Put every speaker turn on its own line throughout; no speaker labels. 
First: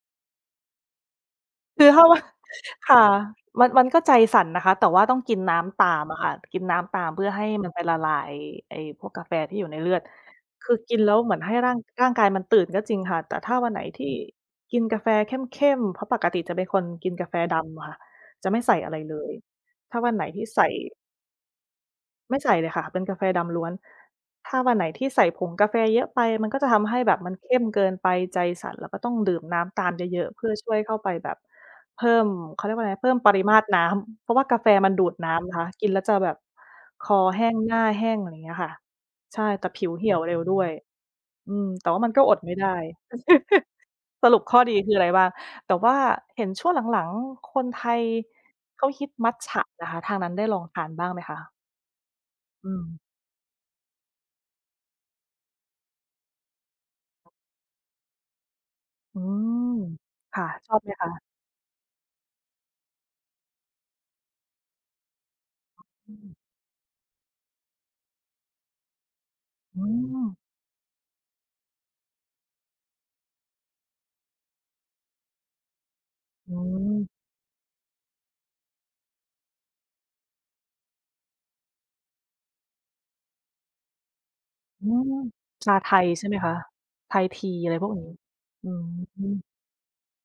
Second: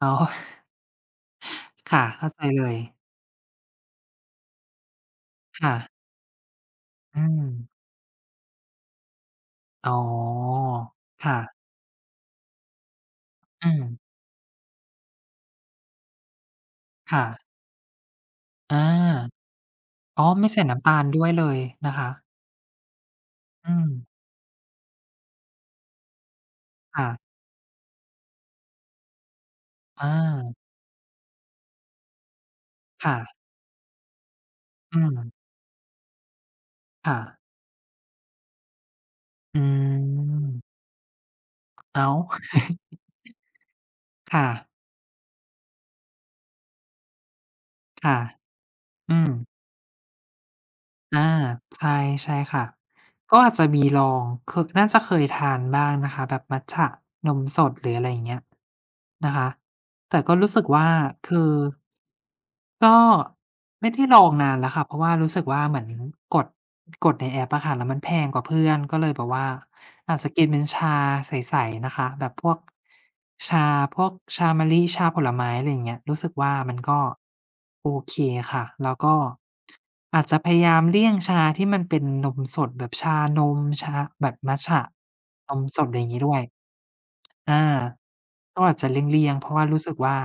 อ๋อ
คือ
ค
ถ
่
้า
ะ
ว่า
เข้าใจเลย
ค่ะ มัน มันก็ใจสั่นนะคะ แต่ว่าต้องกินน้
ค่
ำต
ะ
ามอะค่ะ กินน้ำตาม
อ
เ
ื
พื่อให้มั
ม
นไปละลาย ไอ้พวกกาแฟที่อยู่ในเ
อ
ล
๋อ
ือด คือกินแล้ว
ค
เหม
่
ือน
ะ
ให้ร่าง ร่างกายมันตื่นก็จริงค่ะ แต่ถ้า
อื
วันไหน
ม
ที่กินกาแฟเข้ม ๆ เพราะปกติจะเป็นคนกิน
ค่
กาแฟ
ะ
ดำค่ะ จะไม่ใส
อ
่
า
อะไรเลย ถ้าวัน
อ
ไ
๋
ห
อ
นท
ไ
ี
ม
่
่ใส
ใส
่
่
น้ำตาลด้วยเลยนะคะ
ไม่ใส่เลยค่ะ เป็นกาแฟดำล้
อ
ว
ื
น
ม
ถ้าวันไหนที่ใส่ผงกาแฟเยอะไป มันก็จะทำให
ค
้
่
แบ
ะ
บมันเข้มเกินไป ใจสั่นแล้วก็ต้องดื่มน้ำตามเ
อ
ยอะ ๆ เพื่อ
า
ช่วยเข้าไปแบบเพิ่ม เขาเรียกว่าอะไรนะ เ
ค
พิ่
่
ม
ะ
ปริมาตรน้ำ เพราะว่ากาแฟมัน
อื
ดูด
ม
น้ำนะคะ กินแล้วจะแบบ ค
ค่
อ
ะ
แห้ง หน้าแห้ง อะไรอย่างเงี้ยค่ะ ใช่
อื
แต่ผิวเหี่ยวเร็วด้
ม
วย อืม แต่ว
อ
่า
้
ม
า
ัน
ว
ก็อดไม่ได้ ส
ค
รุ
่
ปข้อ
ะ
ดีคืออะไรบ้าง แต่ว่าเห็นช่วงหลัง ๆ คนไทย
ค่ะ
เขาฮิ
อ
ต
ื
มัต
ม
จะนะคะ ทางนั้นได้ลองทานบ้าง
อ
ไห
า
มคะ?
ใช่ ใช่ค่ะ
อืม
ก็อาจจะมีลอง ค น่าจะเคยทานบ้างนะคะ แบบมัตจะนมสด หรืออะไรอย่างเงี้ย
อื
นะคะ
ม
แต่ก็
ค่ะ
รู้สึก
ชอบ
ว่
ไ
า
หมคะ?
คือ ก็ไม่ได้ลองนานแล้วค่ะ เพราะว่ารู้สึกว่า เหมือน
อืม
กด กดในแอปอะค่ะ แล้วมันแพงกว่าเพื่อนก็เลยแบบว่า
อื
อาจจะ
ม
กินเป็นชาใส ๆ นะคะ แบบพวกชา พวกชามะลิ ชาผลไม้ อะไรอย่างเงี้ย รู้สึกว
อ
่า
ื
มันก็
ม
โอเคค่ะ แล้วก็อาจจะพยายามเลี่ยงชาที่มันเป็นนมสดแบบชานม ชาแบบมัตจะ
อืม
นม
ชา
ส
ไ
ด
ท
อะไรอ
ย
ย่างนี
ใ
้
ช่
ด
ไห
้
ม
วย
คะ? Thai
อ
Tea
า
อะไร พวกนี้
ก็
อื
อาจจะเลี่ยง
อ
ๆ เพราะว่ารู้สึกว่า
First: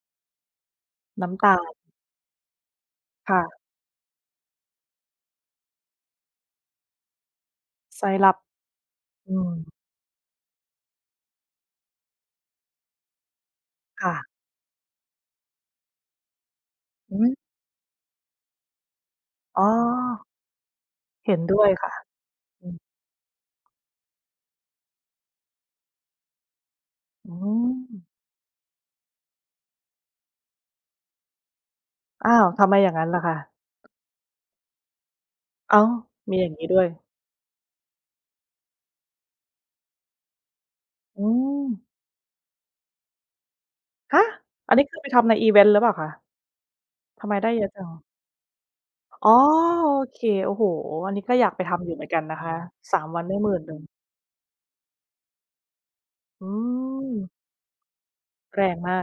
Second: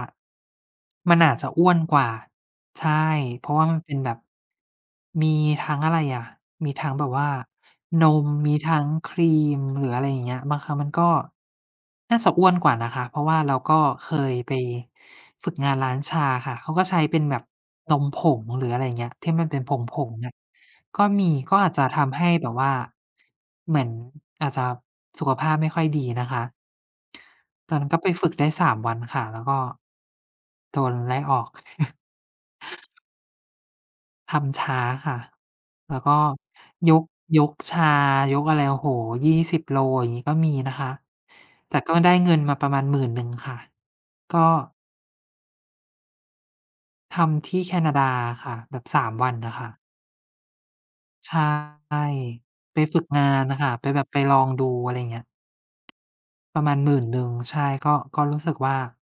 มัน
น
อ
้
าจ
ำ
จ
ต
ะ
า
อ้ว
ล
นกว่า ใช่
ค่
เพร
ะ
าะว่ามันเป็นแบบ มีทั้งอะไรอะ มีทั้งแบบว่านม
Syrup
มีทั้งครี
อื
ม
ม
หรืออะไรอย่างเงี้ย บางครั้งมันก็น่าจะอ้วนกว่านะคะ เพราะว่าเราก็
ค
เ
่
ค
ะ
ยไปฝึกงานร้านชาค่ะ เขาก็ใช้
อ
เ
ื
ป็น
ม
แบบนมผง หรืออะไรอย่างนี้ที่มันเป
อ
็
๋
นผง
อ
ๆ อะ ก็ม
เห
ี
็น
ก
ด
็
้ว
อ
ย
าจจ
ค
ะ
่ะ
ทำให้แบบว
อื
่า
อ
เหมือนอาจจะสุขภาพไม่ค่อยดีนะคะ
อื
ตอนนั้นก็
ม
ไปฝึกได้ 3 วันค่ะ แล้วก็โดนไล่ออก
อ้าว ทำไมอย่างนั้นล่ะคะ?
ทำช้าค่ะ
อ้า
แ
ว
ล้วก็
มีอย่างงี้ด้วย?
ยก ยกชา ยกอะไร โอ้โฮ 20 โล อย่างนี้ก็มีนะคะ
อื
แต่
ม
ก็ได้เงินมาประมาณ 10,000 ค่ะ
ฮะ
ก็
อันนี้คือไปทำในอิเวนต์หรือเปล่าคะ?
ท
ทำไมไ
ำ
ด
ท
้
ี
เ
่
ยอะ
แค
จั
น
ง?
าดาค่ะ แบบ 3
อ
ว
๋อ
ันค่ะ
โอเค โอ้โฮ อันนี้
ใ
ก
ช
็
่
อยากไปทำอยู่เหมือนกันนะคะ
ไป
สา
ฝึก
ม ว
ง
ัน
า
ได้
น
หมื
อ
่
ะ
น
ค
ห
่
น
ะ
ึ่ง
ไปแบบไปลองดู อะไรอย่างเงี้ย
อื
ประมาณ หมื่นหนึ่
ม
ง ใช่ ก็ ก็รู้สึก
แร
ว่า
งมาก